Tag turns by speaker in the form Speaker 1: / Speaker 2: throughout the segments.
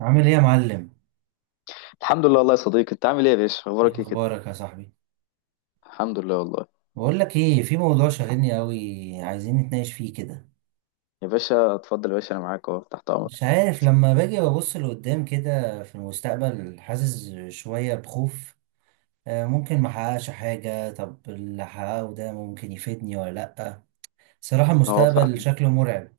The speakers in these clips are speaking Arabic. Speaker 1: عامل ايه يا معلم؟
Speaker 2: الحمد لله والله يا صديقي، انت عامل ايه يا باشا؟ اخبارك
Speaker 1: ايه
Speaker 2: ايه كده؟
Speaker 1: اخبارك يا صاحبي؟
Speaker 2: الحمد لله والله.
Speaker 1: بقول لك ايه، في موضوع شاغلني قوي، عايزين نتناقش فيه كده.
Speaker 2: يا باشا اتفضل، يا باشا انا معاك اهو تحت امرك.
Speaker 1: مش عارف، لما باجي ببص لقدام كده في المستقبل حاسس شوية بخوف. ممكن ما احققش حاجة، طب اللي احققه ده ممكن يفيدني ولا لأ. صراحة
Speaker 2: هو
Speaker 1: المستقبل
Speaker 2: فعلا.
Speaker 1: شكله مرعب.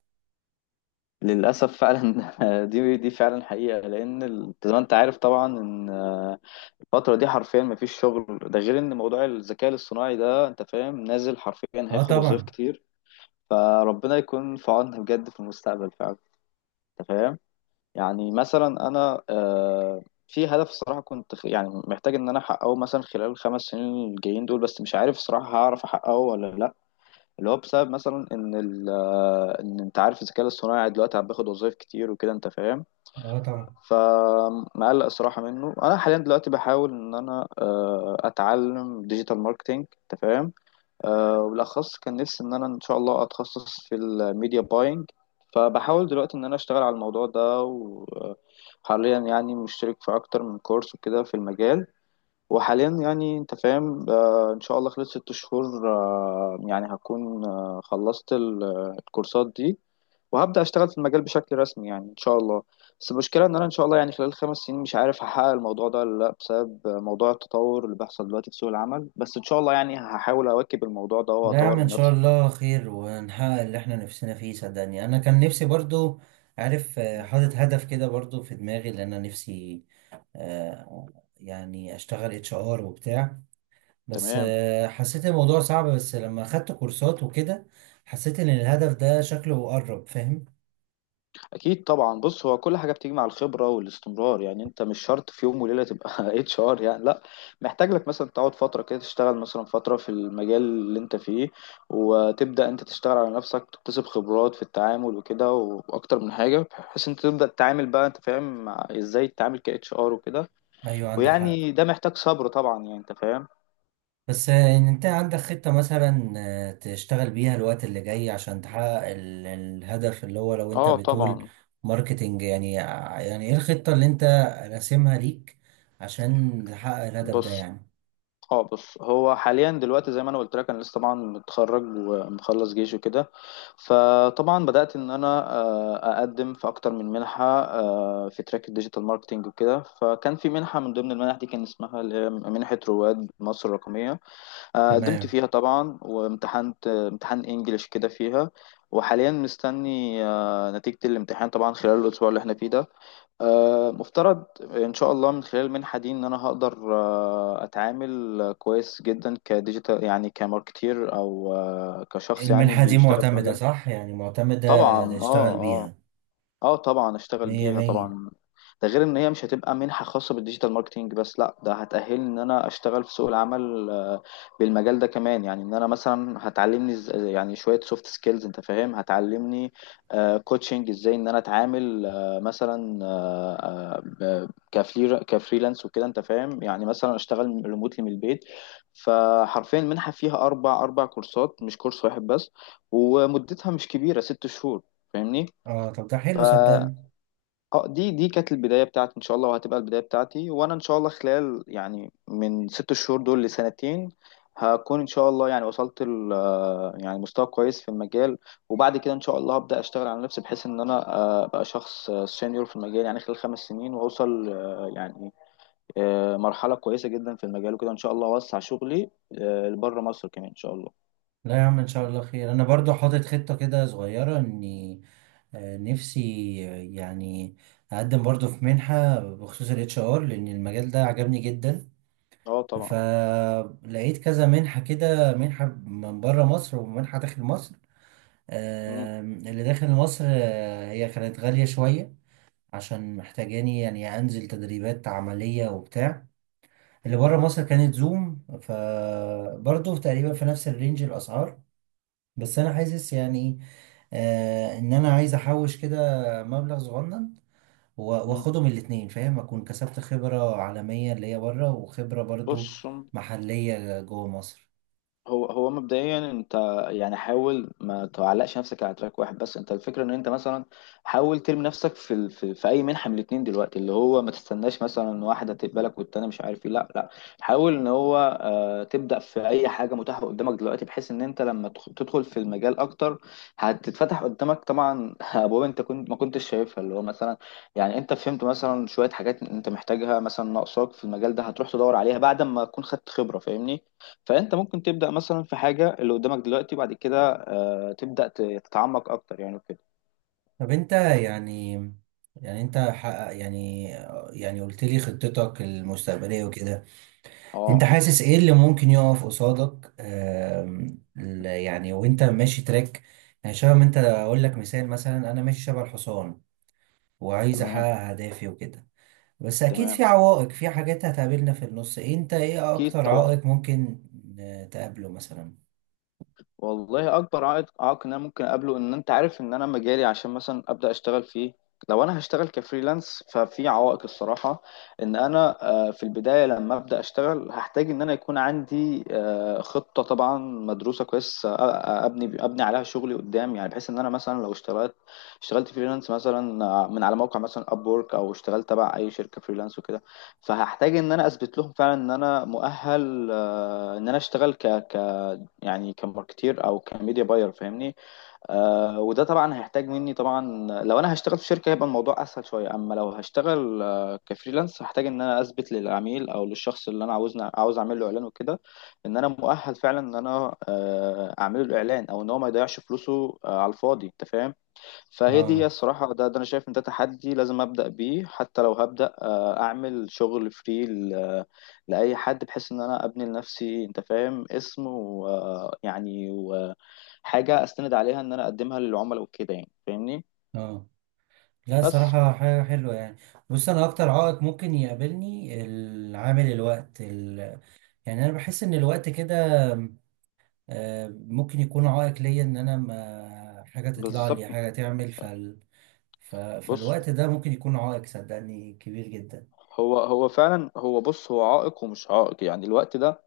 Speaker 2: للاسف فعلا. دي فعلا حقيقه، لان زي ما انت عارف طبعا ان الفتره دي حرفيا ما فيش شغل. ده غير ان موضوع الذكاء الاصطناعي ده انت فاهم نازل، حرفيا
Speaker 1: اه
Speaker 2: هياخد وظائف
Speaker 1: طبعا.
Speaker 2: كتير. فربنا يكون في عوننا بجد في المستقبل فعلا. انت فاهم. يعني مثلا انا في هدف الصراحه كنت يعني محتاج ان انا احققه مثلا خلال الخمس سنين الجايين دول، بس مش عارف الصراحه هعرف احققه ولا لا. اللي هو بسبب مثلا ان ال آه، ان انت عارف الذكاء الاصطناعي دلوقتي عم باخد وظايف كتير وكده، انت فاهم.
Speaker 1: اه طبعا.
Speaker 2: فمقلق الصراحه منه، انا حاليا دلوقتي بحاول ان انا اتعلم ديجيتال ماركتينج. انت فاهم. وبالأخص كان نفسي إن أنا إن شاء الله أتخصص في الميديا باينج. فبحاول دلوقتي إن أنا أشتغل على الموضوع ده، وحاليا يعني مشترك في أكتر من كورس وكده في المجال. وحاليا يعني أنت فاهم، إن شاء الله خلال 6 شهور يعني هكون خلصت الكورسات دي، وهبدأ أشتغل في المجال بشكل رسمي يعني إن شاء الله. بس المشكلة إن أنا إن شاء الله يعني خلال 5 سنين مش عارف هحقق الموضوع ده ولا لأ، بسبب موضوع التطور اللي بيحصل دلوقتي في سوق العمل. بس إن شاء الله يعني هحاول أواكب الموضوع ده
Speaker 1: لا يا عم
Speaker 2: وأطور
Speaker 1: ان
Speaker 2: من
Speaker 1: شاء
Speaker 2: نفسي.
Speaker 1: الله خير ونحقق اللي احنا نفسنا فيه. صدقني انا كان نفسي برضو، عارف، حاطط هدف كده برضو في دماغي، لان انا نفسي، آه، يعني اشتغل اتش ار وبتاع. بس
Speaker 2: تمام.
Speaker 1: حسيت الموضوع صعب، بس لما اخدت كورسات وكده حسيت ان الهدف ده شكله قرب، فاهم.
Speaker 2: اكيد طبعا. بص هو كل حاجه بتيجي مع الخبره والاستمرار، يعني انت مش شرط في يوم وليله تبقى اتش ار، يعني لا. محتاج لك مثلا تقعد فتره كده، تشتغل مثلا فتره في المجال اللي انت فيه، وتبدا انت تشتغل على نفسك، تكتسب خبرات في التعامل وكده واكتر من حاجه، بحيث انت تبدا تتعامل بقى انت فاهم، مع ازاي تتعامل كاتش ار وكده.
Speaker 1: ايوه عندك
Speaker 2: ويعني
Speaker 1: حق.
Speaker 2: ده محتاج صبر طبعا، يعني انت فاهم.
Speaker 1: بس ان انت عندك خطة مثلا، تشتغل بيها الوقت اللي جاي عشان تحقق الهدف. اللي هو لو انت
Speaker 2: اه
Speaker 1: بتقول
Speaker 2: طبعا.
Speaker 1: ماركتينج يعني، يعني ايه الخطة اللي انت راسمها ليك عشان تحقق الهدف ده
Speaker 2: بص
Speaker 1: يعني؟
Speaker 2: اه بص هو حاليا دلوقتي زي ما انا قلت لك، انا لسه طبعا متخرج ومخلص جيش وكده. فطبعا بدأت ان انا اقدم في اكتر من منحة في تراك الديجيتال ماركتينج وكده. فكان في منحة من ضمن المنح دي كان اسمها اللي هي منحة رواد مصر الرقمية. قدمت
Speaker 1: تمام.
Speaker 2: فيها طبعا، وامتحنت امتحان انجليش كده فيها. وحاليا مستني نتيجة الامتحان طبعا، خلال الأسبوع اللي احنا فيه ده. مفترض ان شاء الله من خلال المنحه دي ان انا هقدر اتعامل كويس جدا كديجيتال، يعني كماركتير او كشخص يعني
Speaker 1: المنحة دي
Speaker 2: بيشتغل في
Speaker 1: معتمدة
Speaker 2: مجال.
Speaker 1: صح؟ يعني معتمدة
Speaker 2: طبعا اه.
Speaker 1: تشتغل
Speaker 2: آه.
Speaker 1: بيها؟
Speaker 2: اه طبعا اشتغل
Speaker 1: مية
Speaker 2: بيها
Speaker 1: مية.
Speaker 2: طبعا. ده غير ان هي مش هتبقى منحة خاصة بالديجيتال ماركتينج بس، لا ده هتأهلني ان انا اشتغل في سوق العمل، بالمجال ده كمان، يعني ان انا مثلا هتعلمني يعني شوية سوفت سكيلز انت فاهم، هتعلمني كوتشنج ازاي ان انا اتعامل مثلا كفريلانس وكده انت فاهم، يعني مثلا اشتغل ريموتلي من البيت. فحرفيا المنحة فيها اربع كورسات مش كورس واحد بس، ومدتها مش كبيرة، 6 شهور.
Speaker 1: اه طب ده حلو
Speaker 2: فاهمني.
Speaker 1: صدقني.
Speaker 2: اه، دي كانت البداية بتاعتي ان شاء الله، وهتبقى البداية بتاعتي. وانا ان شاء الله خلال يعني من 6 شهور دول لسنتين، هكون ان شاء الله يعني وصلت ل آه، يعني مستوى كويس في المجال. وبعد كده ان شاء الله هبدأ اشتغل على نفسي، بحيث ان انا ابقى شخص سينيور في المجال، يعني خلال 5 سنين واوصل يعني مرحلة كويسة جدا في المجال وكده، ان شاء الله اوسع شغلي لبره مصر كمان ان شاء الله.
Speaker 1: لا يا عم ان شاء الله خير. انا برضو حاطط خطة كده صغيرة، اني نفسي، يعني اقدم برضو في منحة بخصوص الاتش ار، لان المجال ده عجبني جدا.
Speaker 2: اه طبعا.
Speaker 1: فلقيت كذا منحة كده، منحة من بره مصر ومنحة داخل مصر.
Speaker 2: مم.
Speaker 1: آم، اللي داخل مصر هي كانت غالية شوية، عشان محتاجاني يعني انزل تدريبات عملية وبتاع. اللي بره مصر كانت زوم، فبرضو تقريبا في نفس الرينج الاسعار. بس انا حاسس يعني، آه، ان انا عايز احوش كده مبلغ صغنن و-
Speaker 2: مم.
Speaker 1: واخدهم الاتنين، فاهم، اكون كسبت خبرة عالمية اللي هي بره، وخبرة برضو
Speaker 2: بص،
Speaker 1: محلية جوه مصر.
Speaker 2: هو مبدئيا انت يعني حاول ما تعلقش نفسك على تراك واحد بس، انت الفكره ان انت مثلا حاول ترمي نفسك في اي منحه من الاثنين دلوقتي، اللي هو ما تستناش مثلا واحده تقبلك والتانيه مش عارف ايه، لا لا. حاول ان هو تبدا في اي حاجه متاحه قدامك دلوقتي، بحيث ان انت لما تدخل في المجال اكتر، هتتفتح قدامك طبعا ابواب انت كنت ما كنتش شايفها، اللي هو مثلا يعني انت فهمت مثلا شويه حاجات انت محتاجها، مثلا ناقصاك في المجال ده، هتروح تدور عليها بعد ما تكون خدت خبره، فاهمني. فانت ممكن تبدا مثلا في حاجه اللي قدامك دلوقتي، بعد كده تبدا تتعمق اكتر يعني وكده.
Speaker 1: طب انت يعني، يعني انت حقق يعني يعني قلت لي خطتك المستقبلية وكده، انت
Speaker 2: اه،
Speaker 1: حاسس ايه اللي ممكن يقف قصادك؟ آم، يعني وانت ماشي تراك، يعني شبه، ما انت اقول لك مثال، مثلا انا ماشي شبه الحصان وعايز احقق
Speaker 2: تمام،
Speaker 1: اهدافي وكده، بس اكيد
Speaker 2: تمام.
Speaker 1: في عوائق، في حاجات هتقابلنا في النص. انت ايه
Speaker 2: اكيد
Speaker 1: اكتر
Speaker 2: طبعا.
Speaker 1: عائق ممكن تقابله مثلا؟
Speaker 2: والله، اكبر عائق ان انا ممكن اقابله، ان انت عارف ان انا مجالي، عشان مثلا ابدا اشتغل فيه لو انا هشتغل كفريلانس، ففي عوائق الصراحه. ان انا في البدايه لما ابدا اشتغل، هحتاج ان انا يكون عندي خطه طبعا مدروسه كويس، ابني عليها شغلي قدام، يعني بحيث ان انا مثلا لو اشتغلت فريلانس مثلا من على موقع مثلا ابورك، او اشتغلت تبع اي شركه فريلانس وكده. فهحتاج ان انا اثبت لهم فعلا ان انا مؤهل، ان انا اشتغل ك يعني كماركتير او كميديا باير، فاهمني. وده طبعا هيحتاج مني طبعا. لو انا هشتغل في شركه هيبقى الموضوع اسهل شويه، اما لو هشتغل كفريلانس، هحتاج ان انا اثبت للعميل او للشخص اللي انا عاوز اعمل له اعلان وكده، ان انا مؤهل فعلا ان انا اعمل له اعلان، او ان هو ما يضيعش فلوسه على الفاضي، انت فاهم. فهي دي
Speaker 1: اه.
Speaker 2: الصراحة، ده أنا شايف إن ده تحدي لازم أبدأ بيه، حتى لو هبدأ أعمل شغل لأي حد، بحيث إن أنا أبني لنفسي أنت فاهم اسم، ويعني وحاجة أستند عليها إن أنا أقدمها للعملاء وكده، يعني فاهمني.
Speaker 1: اه. لا
Speaker 2: بس.
Speaker 1: صراحة حاجة حلوة يعني. بص، انا اكتر عائق ممكن يقابلني العامل الوقت يعني انا بحس ان الوقت كده ممكن يكون عائق ليا، ان انا ما حاجة تطلع
Speaker 2: بالظبط.
Speaker 1: لي حاجة تعمل
Speaker 2: بص
Speaker 1: فالوقت ده ممكن يكون عائق صدقني كبير جدا.
Speaker 2: هو هو فعلا هو بص هو عائق ومش عائق، يعني الوقت ده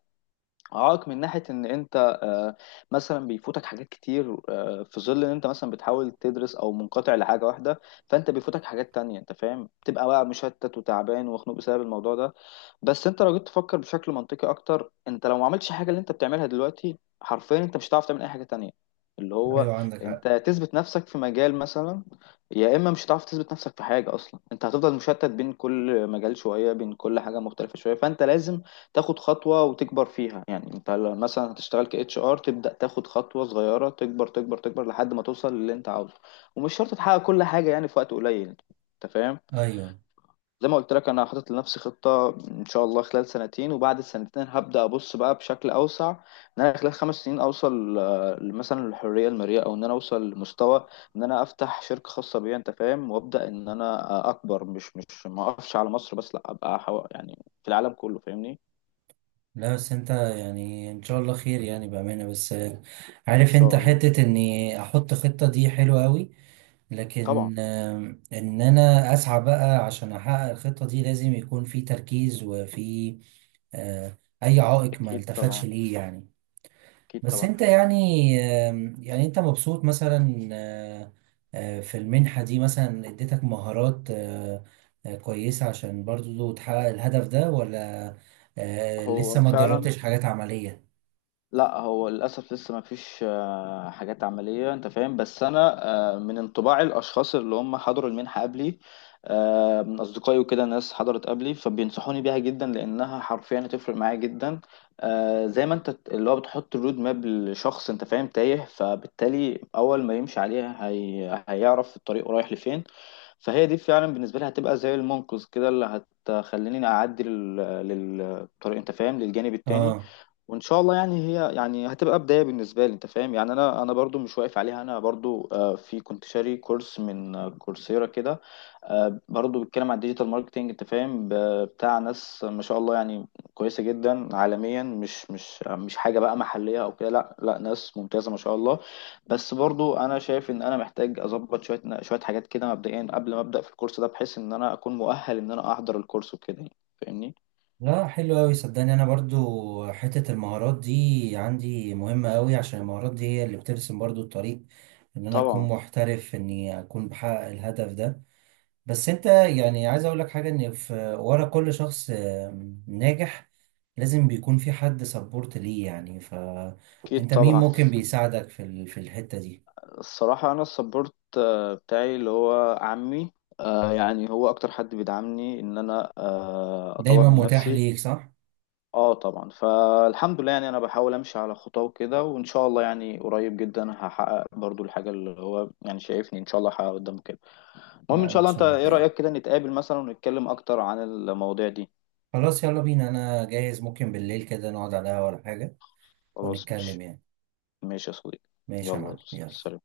Speaker 2: عائق من ناحية إن أنت آه، مثلا بيفوتك حاجات كتير، في ظل إن أنت مثلا بتحاول تدرس أو منقطع لحاجة واحدة، فأنت بيفوتك حاجات تانية أنت فاهم، بتبقى بقى مشتت وتعبان ومخنوق بسبب الموضوع ده. بس انت لو جيت تفكر بشكل منطقي اكتر، انت لو ما عملتش حاجه اللي انت بتعملها دلوقتي، حرفيا انت مش هتعرف تعمل اي حاجه تانية. اللي هو
Speaker 1: ايوه عندك حق.
Speaker 2: انت تثبت نفسك في مجال مثلا، يا اما مش هتعرف تثبت نفسك في حاجه اصلا، انت هتفضل مشتت بين كل مجال شويه، بين كل حاجه مختلفه شويه، فانت لازم تاخد خطوه وتكبر فيها، يعني انت لو مثلا هتشتغل ك اتش ار، تبدا تاخد خطوه صغيره، تكبر، تكبر، تكبر لحد ما توصل للي انت عاوزه. ومش شرط تحقق كل حاجه يعني في وقت قليل. انت فاهم.
Speaker 1: ايوه.
Speaker 2: زي ما قلت لك، انا حاطط لنفسي خطه ان شاء الله خلال سنتين، وبعد السنتين هبدا ابص بقى بشكل اوسع، ان انا خلال 5 سنين اوصل مثلا للحريه الماليه، او ان انا اوصل لمستوى ان انا افتح شركه خاصه بيا انت فاهم، وابدا ان انا اكبر، مش ما اقفش على مصر بس، لا ابقى يعني في العالم كله، فاهمني، ان
Speaker 1: لا بس انت يعني ان شاء الله خير يعني، بأمانة، بس عارف انت
Speaker 2: شاء الله.
Speaker 1: حتة اني احط خطة دي حلوة قوي،
Speaker 2: طبعا.
Speaker 1: لكن آم، ان انا اسعى بقى عشان احقق الخطة دي لازم يكون في تركيز وفي آه، اي عائق ما
Speaker 2: اكيد
Speaker 1: التفتش
Speaker 2: طبعا.
Speaker 1: ليه يعني.
Speaker 2: اكيد
Speaker 1: بس
Speaker 2: طبعا.
Speaker 1: انت يعني، آم، يعني انت مبسوط مثلا في المنحة دي مثلا اديتك مهارات كويسة عشان برضو تحقق الهدف ده، ولا لسه
Speaker 2: هو
Speaker 1: ما
Speaker 2: فعلا.
Speaker 1: جربتش حاجات عملية؟
Speaker 2: لا هو للأسف لسه ما فيش حاجات عملية أنت فاهم، بس أنا من انطباع الأشخاص اللي هم حضروا المنحة قبلي، من أصدقائي وكده، ناس حضرت قبلي فبينصحوني بيها جدا، لأنها حرفيا هتفرق معايا جدا. زي ما أنت اللي هو بتحط الرود ماب لشخص أنت فاهم تايه، فبالتالي أول ما يمشي عليها هيعرف الطريق رايح لفين. فهي دي فعلا بالنسبة لي هتبقى زي المنقذ كده، اللي هتخليني أعدي للطريق أنت فاهم، للجانب التاني.
Speaker 1: اه.
Speaker 2: وان شاء الله يعني هي يعني هتبقى بدايه بالنسبه لي انت فاهم، يعني انا برضو مش واقف عليها، انا برضو كنت شاري كورس من كورسيرا كده، برضو بيتكلم عن الديجيتال ماركتينج انت فاهم، بتاع ناس ما شاء الله يعني، كويسه جدا عالميا، مش حاجه بقى محليه او كده، لا لا ناس ممتازه ما شاء الله. بس برضو انا شايف ان انا محتاج اظبط شويه شويه حاجات كده مبدئيا، قبل ما ابدا في الكورس ده، بحيث ان انا اكون مؤهل ان انا احضر الكورس وكده يعني، فاهمني.
Speaker 1: لا حلو قوي صدقني. انا برضو حتة المهارات دي عندي مهمة قوي، عشان المهارات دي هي اللي بترسم برضو الطريق ان انا اكون
Speaker 2: طبعا.
Speaker 1: محترف، اني اكون بحقق الهدف ده. بس انت يعني، عايز اقول لك حاجة، ان في ورا كل شخص آم، ناجح لازم بيكون في حد سبورت ليه يعني،
Speaker 2: اكيد
Speaker 1: فانت مين
Speaker 2: طبعا.
Speaker 1: ممكن بيساعدك في في الحتة دي؟
Speaker 2: الصراحة أنا السبورت بتاعي اللي هو عمي. يعني هو أكتر حد بيدعمني إن أنا أطور
Speaker 1: دايما
Speaker 2: من
Speaker 1: متاح
Speaker 2: نفسي.
Speaker 1: ليك صح؟
Speaker 2: أه طبعا، فالحمد لله يعني أنا بحاول أمشي على خطاه وكده، وإن شاء الله يعني قريب جدا هحقق برضو الحاجة اللي هو يعني شايفني إن شاء الله هحققها قدامه كده. المهم إن
Speaker 1: لا
Speaker 2: شاء
Speaker 1: ان
Speaker 2: الله، أنت
Speaker 1: شاء الله
Speaker 2: إيه
Speaker 1: خير.
Speaker 2: رأيك كده نتقابل مثلا ونتكلم أكتر عن المواضيع دي؟
Speaker 1: خلاص يلا بينا، انا جاهز، ممكن بالليل كده نقعد على القهوة ولا حاجة
Speaker 2: خلاص مش
Speaker 1: ونتكلم يعني.
Speaker 2: ماشي يا صديقي،
Speaker 1: ماشي يا
Speaker 2: يلا.
Speaker 1: معلم، يلا.
Speaker 2: سلام.